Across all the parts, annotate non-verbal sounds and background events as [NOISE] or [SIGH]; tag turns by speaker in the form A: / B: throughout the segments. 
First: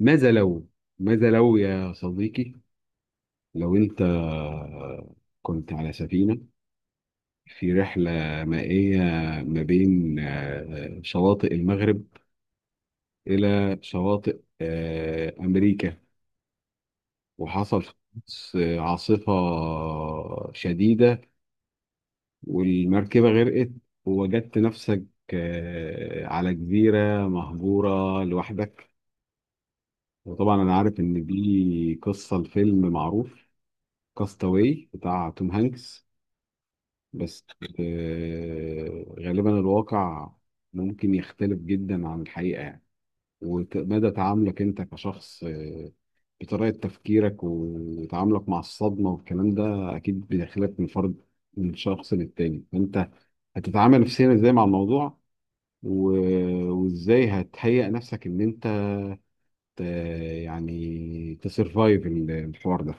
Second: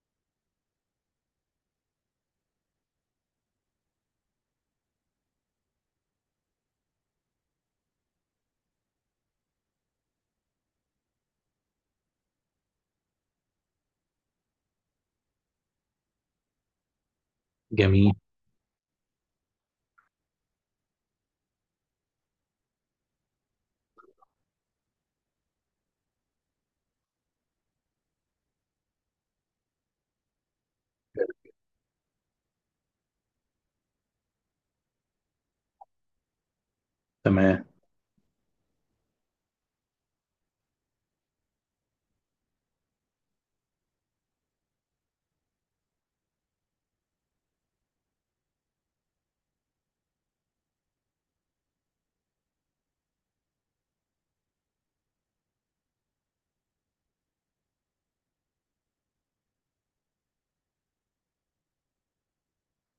A: ماذا لو ماذا لو يا صديقي، لو انت كنت على سفينة في رحلة مائية ما بين شواطئ المغرب إلى شواطئ أمريكا، وحصل في
B: جميل.
A: القدس عاصفة شديدة والمركبة غرقت، ووجدت نفسك على جزيرة مهجورة لوحدك. وطبعا أنا عارف إن دي قصة الفيلم معروف كاستاوي بتاع توم هانكس. بس
B: تمام.
A: غالبا الواقع ممكن يختلف جدا عن الحقيقة يعني، ومدى تعاملك انت كشخص بطريقة تفكيرك وتعاملك مع الصدمة والكلام ده أكيد بيختلف من فرد، من شخص للتاني. فأنت هتتعامل نفسيا ازاي مع الموضوع؟ وازاي هتهيئ نفسك ان انت ت- يعني تسرفايف الحوار ده؟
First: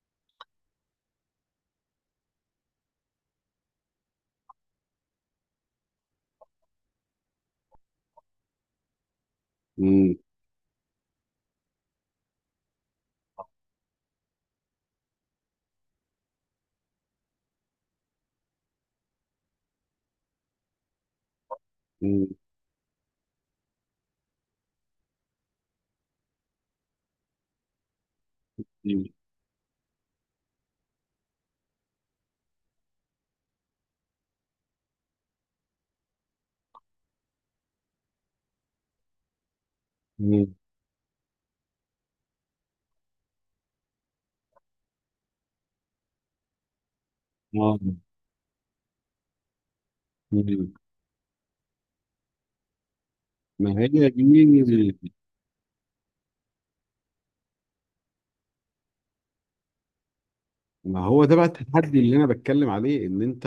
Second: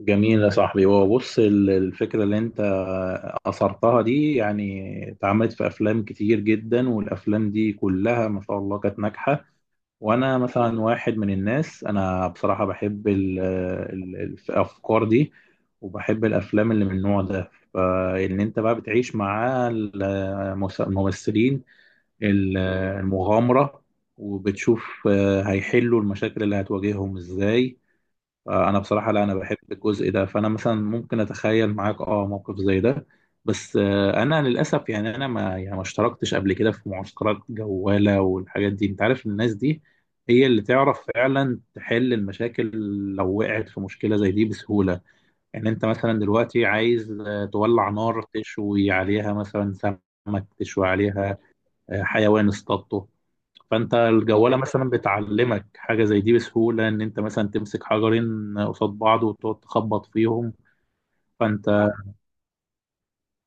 B: جميل يا صاحبي، هو بص الفكرة اللي انت أثرتها دي يعني اتعملت في أفلام كتير جدا، والأفلام دي كلها ما شاء الله كانت ناجحة.
A: مم.
B: وأنا مثلا واحد من الناس، أنا بصراحة بحب الأفكار دي وبحب الأفلام اللي من النوع ده، فإن أنت بقى بتعيش مع الممثلين،
A: مم.
B: ال- المغامرة، وبتشوف هيحلوا المشاكل اللي هتواجههم ازاي. انا
A: مم.
B: بصراحه، لا، انا بحب الجزء ده، فانا مثلا ممكن اتخيل معاك موقف زي ده. بس انا للاسف، يعني انا ما اشتركتش قبل كده في معسكرات جواله والحاجات دي، انت عارف الناس دي هي
A: مم.
B: اللي تعرف فعلا تحل المشاكل لو وقعت في مشكله زي دي بسهوله. يعني انت مثلا دلوقتي عايز
A: آه.
B: تولع نار، تشوي عليها مثلا سمك،
A: مم.
B: تشوي عليها حيوان اصطادته.
A: ما هي
B: فانت الجواله مثلا
A: دي.
B: بتعلمك حاجه زي دي بسهوله، ان انت مثلا تمسك حجرين قصاد بعض وتقعد تخبط فيهم.
A: ما هو ده بقى
B: فانت
A: التحدي اللي انا بتكلم عليه، ان انت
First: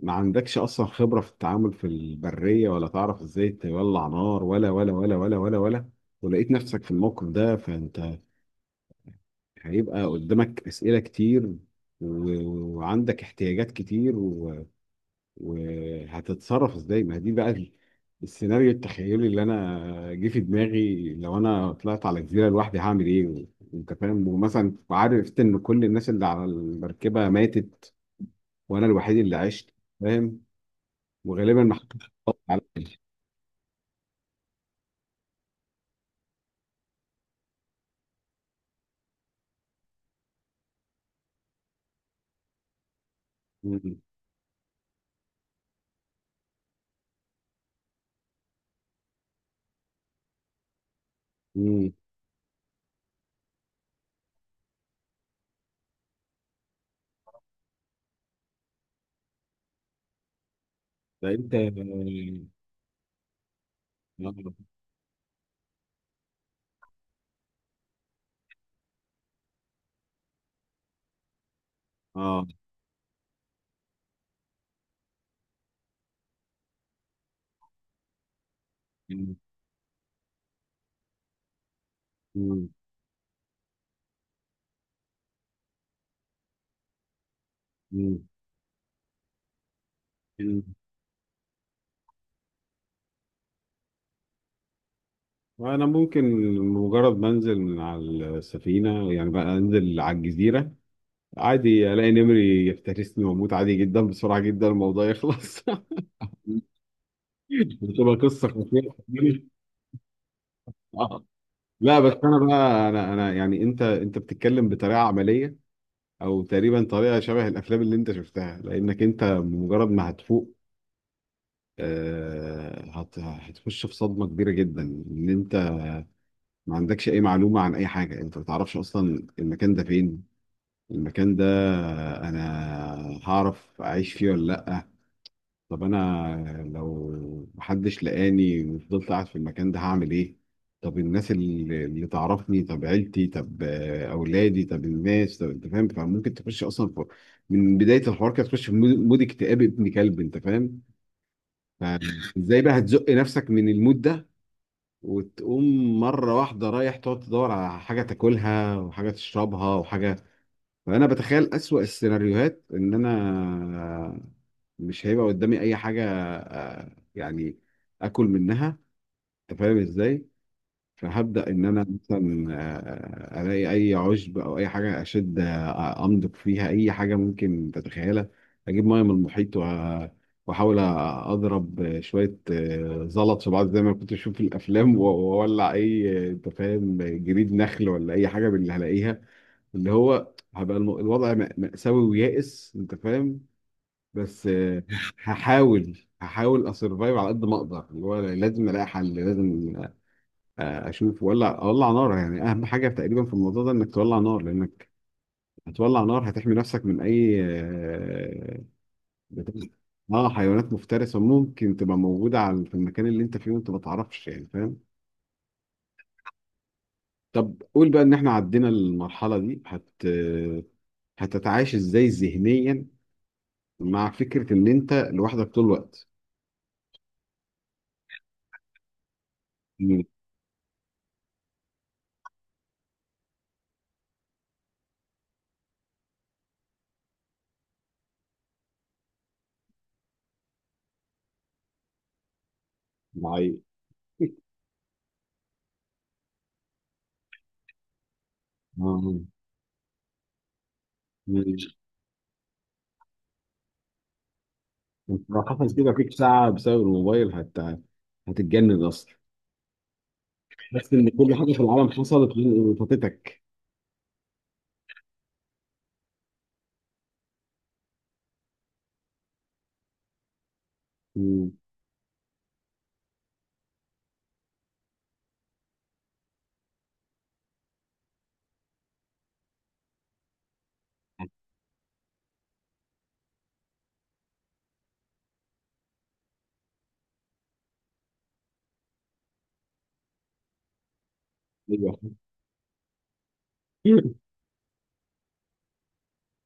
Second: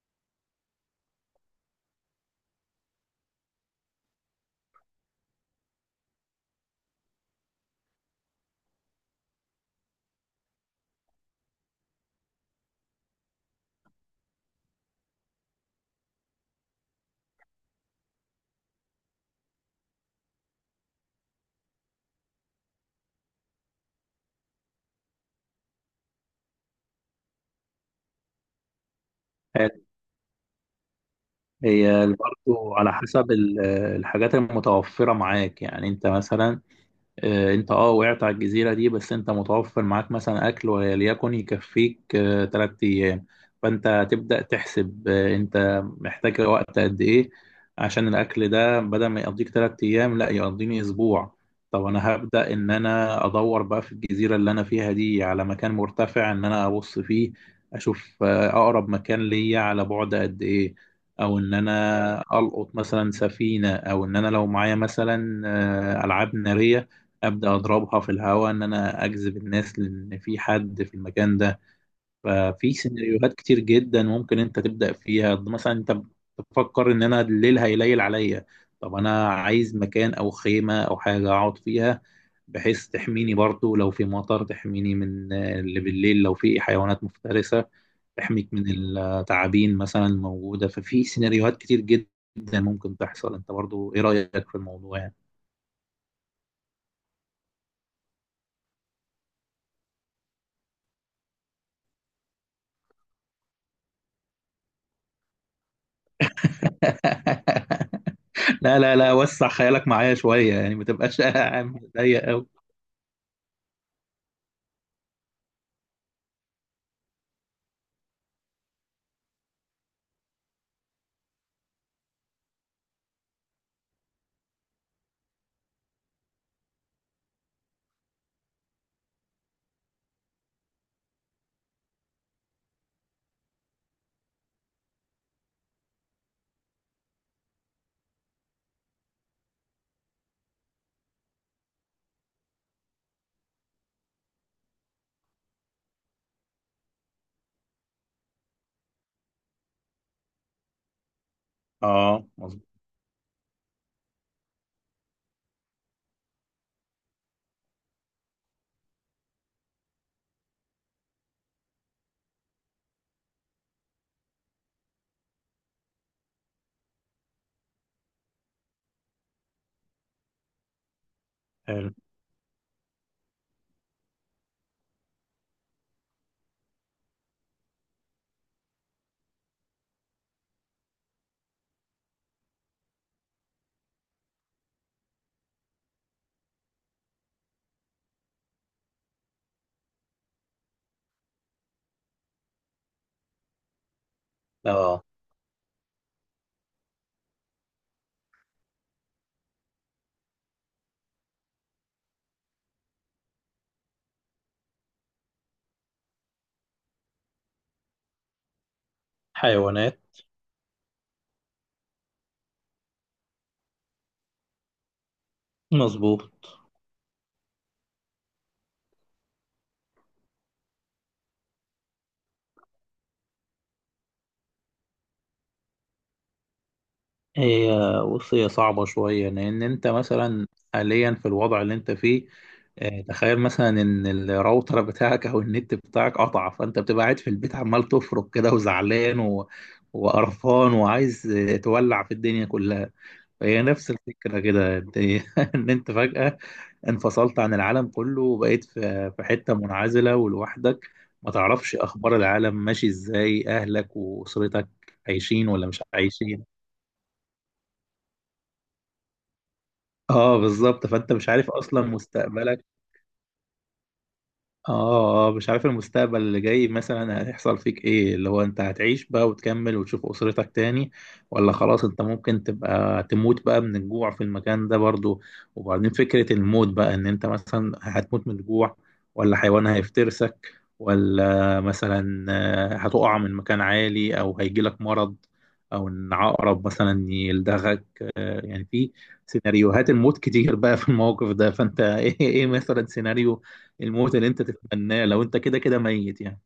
A: ما عندكش اصلا خبرة في التعامل في البرية، ولا تعرف ازاي تولع نار، ولا ولا ولا ولا ولا ولا، ولقيت نفسك في الموقف ده. فانت هيبقى قدامك اسئلة كتير، وعندك احتياجات كتير، وهتتصرف ازاي؟ ما دي بقى السيناريو التخيلي اللي انا جه في دماغي، لو انا طلعت على جزيرة لوحدي هعمل ايه. انت فاهم؟ ومثلا عارف ان كل الناس اللي على المركبة ماتت وانا الوحيد اللي عشت، فاهم؟ وغالبا ما
B: هي
A: حدش بيطلع
B: برضه على
A: عليا.
B: حسب الحاجات المتوفره معاك. يعني انت مثلا آه، انت اه وقعت على الجزيرة دي، بس انت متوفر معاك مثلا اكل وليكن يكفيك تلات ايام،
A: مم.
B: فانت تبدأ تحسب انت محتاج وقت قد ايه، عشان الاكل ده بدل ما يقضيك تلات ايام لا يقضيني اسبوع. طب
A: مم.
B: انا هبدأ ان انا ادور بقى في الجزيرة اللي انا فيها دي على مكان مرتفع ان انا ابص فيه، اشوف اقرب مكان ليا على بعد قد ايه،
A: ده
B: او
A: انت
B: ان
A: اه.
B: انا القط مثلا سفينة، او ان انا لو معايا مثلا العاب نارية ابدا اضربها في الهواء ان انا اجذب الناس لان في حد في المكان ده.
A: آه، آه.
B: ففي سيناريوهات كتير جدا ممكن انت تبدا فيها، مثلا انت بتفكر ان انا الليل هيليل عليا، طب انا
A: مم.
B: عايز مكان او خيمه او حاجه اقعد فيها
A: مم.
B: بحيث تحميني برضو لو في مطر، تحميني من اللي بالليل لو في حيوانات مفترسه،
A: مم.
B: تحميك من التعابين مثلا
A: مم.
B: الموجوده. ففي سيناريوهات كتير جدا ممكن تحصل. انت برضو ايه رايك في الموضوع يعني؟
A: انا ممكن مجرد ما انزل من على السفينه، يعني بقى انزل على الجزيره، عادي الاقي نمري يفترسني واموت عادي جدا، بسرعه جدا الموضوع يخلص [LAUGHS] بتبقى قصه
B: [LAUGHS] لا،
A: خطيره
B: لا، لا، وسع
A: [LAUGHS]
B: خيالك معايا شوية يعني، ما تبقاش [LAUGHS]
A: آه.
B: عامل
A: لا بس
B: ضيق
A: انا
B: أوي.
A: بقى، انا يعني، انت بتتكلم بطريقه عمليه او تقريبا طريقه شبه الافلام اللي انت شفتها. لانك انت مجرد ما هتفوق، هتخش في صدمه كبيره جدا. ان انت ما عندكش اي معلومه عن اي حاجه، انت ما تعرفش اصلا المكان ده فين. المكان ده انا هعرف اعيش فيه ولا لا؟ طب انا لو محدش لقاني وفضلت قاعد في المكان ده هعمل ايه؟ طب الناس اللي تعرفني؟ طب عيلتي؟ طب اولادي؟ طب الناس؟ طب، انت فاهم؟ فممكن تخش اصلا في، من بدايه الحوار كده تخش في مود اكتئاب ابن كلب، انت فاهم؟
B: اه،
A: فازاي
B: مظبوط.
A: بقى هتزق نفسك من المود ده وتقوم مره واحده رايح تقعد تدور على حاجه تاكلها وحاجه تشربها وحاجه. فانا بتخيل اسوأ السيناريوهات، ان انا مش هيبقى قدامي اي حاجه يعني اكل منها، انت فاهم ازاي؟ فهبدا ان انا
B: حلو.
A: مثلا الاقي اي عشب او اي حاجه اشد، امضغ فيها اي حاجه ممكن تتخيلها، اجيب ميه من المحيط، واحاول اضرب شويه زلط في بعض زي ما كنت بشوف في الافلام، واولع اي انت فاهم جريد نخل ولا اي حاجه من اللي هلاقيها. اللي هو هبقى الوضع مأساوي ويائس، انت فاهم؟ بس
B: اه.
A: هحاول اسرفايف على قد ما اقدر. اللي هو لازم الاقي حل، لازم اشوف ولا اولع نار. يعني اهم حاجه تقريبا في الموضوع ده انك تولع نار، لانك هتولع نار هتحمي نفسك من اي بت-
B: حيوانات.
A: حيوانات مفترسه ممكن تبقى موجوده على في المكان اللي انت فيه وانت ما تعرفش، يعني فاهم؟
B: مظبوط.
A: طب قول بقى ان احنا عدينا المرحله دي، هتتعايش ازاي ذهنيا مع فكرة إن أنت لوحدك طول الوقت؟
B: هي بص، هي صعبة شوية لأن أنت
A: مم.
B: مثلا حاليا في الوضع اللي أنت فيه. تخيل مثلا إن الراوتر بتاعك أو النت بتاعك قطع، فأنت بتبقى قاعد في البيت عمال تفرك كده وزعلان وقرفان وعايز تولع في الدنيا كلها.
A: معايا.
B: فهي نفس الفكرة
A: [LAUGHS]
B: كده، أنت [LAUGHS] إن أنت فجأة انفصلت عن العالم كله وبقيت في
A: آه.
B: في حتة منعزلة ولوحدك، ما تعرفش
A: مش
B: أخبار العالم ماشي إزاي، أهلك وأسرتك
A: أنت لو
B: عايشين ولا
A: حصل
B: مش
A: كده فيك
B: عايشين.
A: ساعة بسبب الموبايل هتتجنن أصلا؟
B: اه، بالظبط،
A: بس إن
B: فأنت مش
A: كل
B: عارف
A: حاجة في
B: أصلا
A: العالم حصلت
B: مستقبلك.
A: وفاتتك.
B: اه، مش عارف المستقبل اللي جاي مثلا هيحصل فيك ايه، اللي هو انت هتعيش بقى وتكمل وتشوف اسرتك تاني،
A: مم.
B: ولا خلاص انت ممكن تبقى تموت بقى من الجوع في المكان ده برضو. وبعدين فكرة الموت بقى ان انت مثلا هتموت من الجوع، ولا حيوان هيفترسك، ولا مثلا هتقع من مكان عالي، او هيجيلك مرض، او ان عقرب مثلا يلدغك. يعني في سيناريوهات الموت كتير بقى في الموقف ده. فانت [LAUGHS] ايه
A: [LAUGHS]
B: ايه مثلا سيناريو
A: أيوة.
B: الموت اللي انت تتمناه لو انت كده كده ميت يعني؟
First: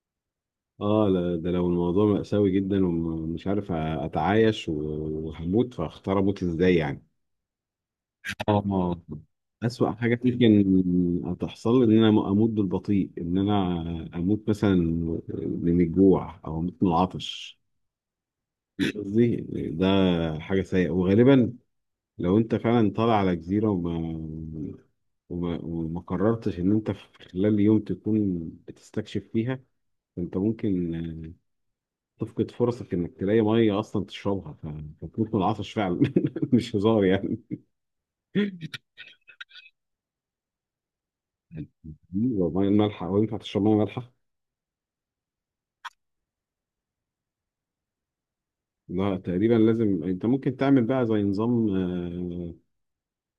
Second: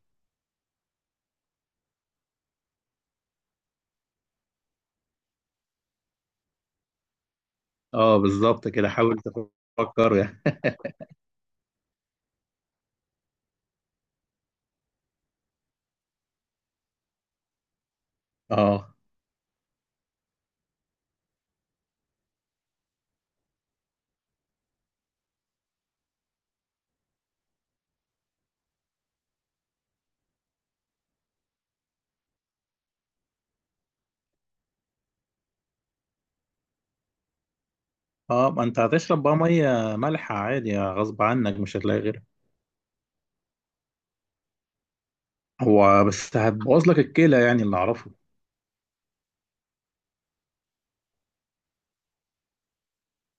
A: اه لا، ده لو الموضوع مأساوي جدا ومش عارف أتعايش وهموت، فاختار أموت إزاي يعني.
B: اه، بالظبط كده،
A: اه
B: حاول
A: أسوأ
B: تفكر
A: حاجة
B: يعني [LAUGHS]
A: ممكن تحصل إن أنا أموت بالبطيء، إن أنا أموت مثلا من الجوع أو أموت من العطش.
B: اه،
A: قصدي ده حاجة سيئة. وغالبا لو أنت فعلا طالع على جزيرة وما قررتش إن أنت في خلال يوم تكون بتستكشف فيها، أنت ممكن تفقد فرصك إنك تلاقي مية أصلا تشربها، فتموت من العطش فعلا [LAUGHS] مش هزار يعني.
B: اه، ما
A: [LAUGHS]
B: انت هتشرب بقى ميه مالحه عادي غصب عنك، مش هتلاقي غيرها.
A: مية مالحة؟ وينفع تشرب مية مالحة؟
B: هو بس هتبوظ لك الكلى يعني اللي اعرفه.
A: لا تقريبا لازم، انت ممكن تعمل بقى زي نظام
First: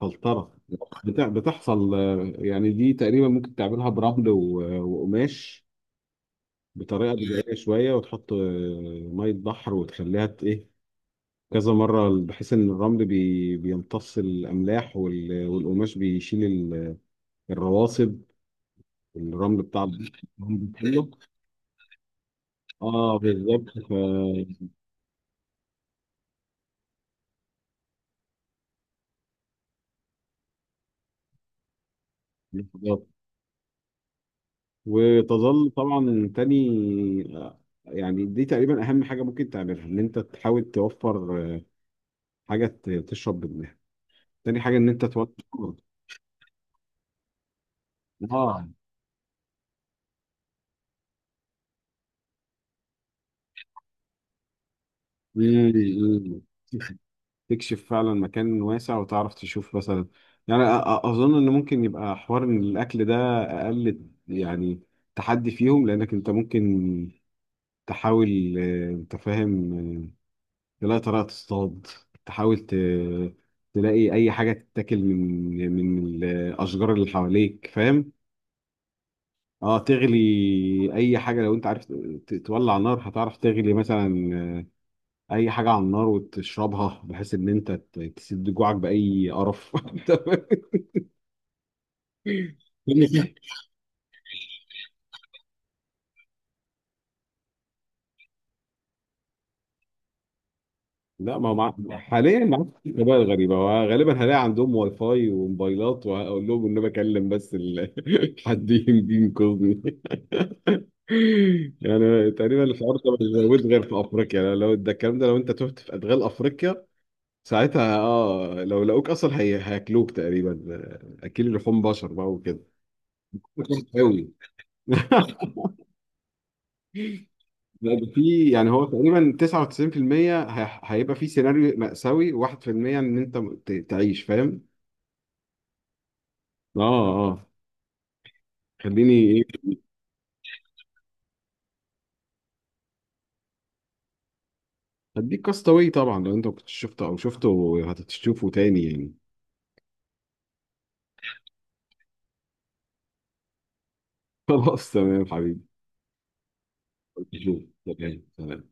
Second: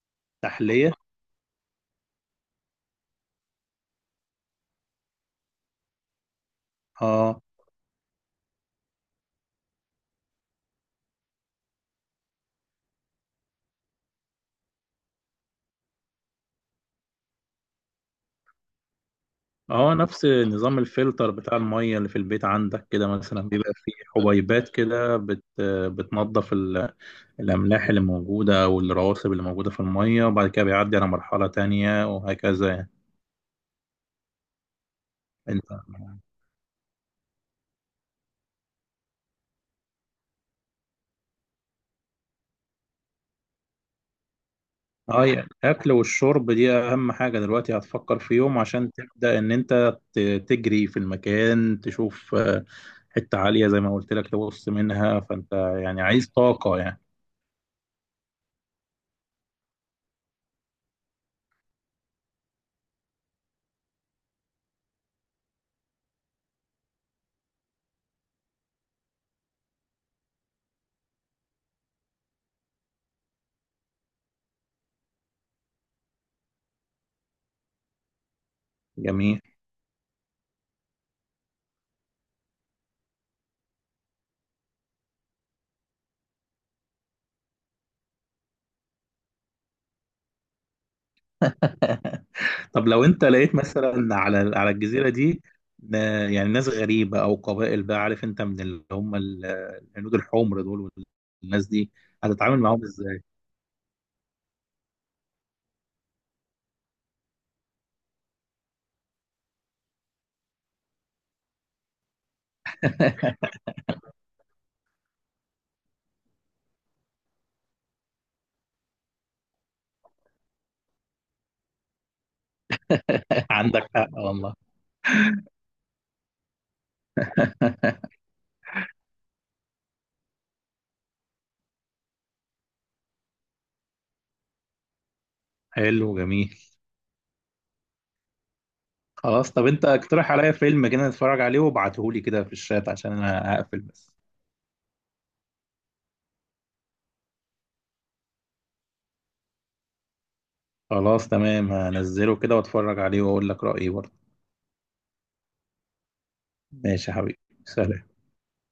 A: فلترة
B: تحليه.
A: بتاع بتحصل، يعني دي تقريبا ممكن تعملها برمل وقماش بطريقة
B: اه،
A: بدائية شوية، وتحط مية بحر وتخليها ايه، كذا مرة، بحيث ان الرمل بيمتص الاملاح والقماش بيشيل الرواسب، الرمل بتاع
B: اه، نفس
A: الرمل
B: نظام
A: كله.
B: الفلتر بتاع الميه اللي في البيت عندك كده،
A: اه
B: مثلا بيبقى
A: بالظبط.
B: فيه حبيبات كده بتنظف الاملاح اللي موجوده والرواسب اللي موجوده في الميه، وبعد كده بيعدي على مرحله تانية وهكذا يعني. انت
A: وتظل طبعا تاني آه، يعني دي تقريبا اهم حاجه ممكن تعملها، ان انت تحاول توفر حاجه تشرب منها. تاني حاجه ان انت
B: اه يعني
A: توفر.
B: الاكل والشرب دي اهم حاجه دلوقتي، هتفكر في يوم
A: اه.
B: عشان تبدا ان انت تجري في المكان، تشوف حته عاليه زي ما قلت لك تبص منها، فانت
A: مم،
B: يعني عايز
A: مم.
B: طاقه يعني.
A: تكشف فعلا مكان واسع وتعرف تشوف مثلا، يعني اظن ان ممكن يبقى حوار ان الاكل ده اقل يعني تحدي فيهم، لانك انت ممكن تحاول انت فاهم تلاقي طريقة تصطاد، تحاول تلاقي أي حاجة تتاكل من الأشجار اللي حواليك، فاهم؟
B: جميل.
A: اه تغلي أي حاجة. لو أنت عارف تولع نار، هتعرف تغلي مثلا أي حاجة على النار وتشربها، بحيث إن أنت تسد جوعك بأي قرف [LAUGHS]
B: [LAUGHS] طب لو انت لقيت مثلا على الجزيره دي ن- يعني ناس غريبه او قبائل، بقى عارف انت من اللي هم الهنود الحمر دول،
A: لا ما هو
B: والناس دي
A: حاليا ما
B: هتتعامل
A: عادش
B: معاهم
A: في
B: ازاي؟
A: موبايل. غريبة، هو غالبا هلاقي عندهم واي فاي وموبايلات، وهقول لهم إن أنا بكلم بس [LAUGHS] حد يجي ينقذني. يعني تقريبا الحوار ده مش
B: [LAUGHS]
A: موجود غير في افريقيا. لو ده الكلام ده، لو انت تهت في ادغال افريقيا، ساعتها لو لقوك اصلا، هياكلوك تقريبا. اكل لحوم بشر بقى وكده
B: عندك حق
A: قوي
B: والله.
A: [LAUGHS] لا ده
B: [LAUGHS]
A: في، يعني هو تقريبا 99% هي... هيبقى في سيناريو مأساوي، 1% ان انت تعيش، فاهم؟
B: حلو، جميل.
A: اه، اه، خليني ايه.
B: خلاص، طب انت اقترح عليا فيلم كده نتفرج عليه وابعتهولي كده في الشات عشان انا هقفل بس.
A: هديك كاستاوي طبعا، لو انت ما كنتش شفته او شفته هتشوفه تاني يعني.
B: خلاص تمام، هنزله كده واتفرج عليه واقول لك رأيي برضه.
A: [LAUGHS] خلاص تمام حبيبي.
B: ماشي يا حبيبي.
A: شوف.
B: سلام.
A: تمام، تمام.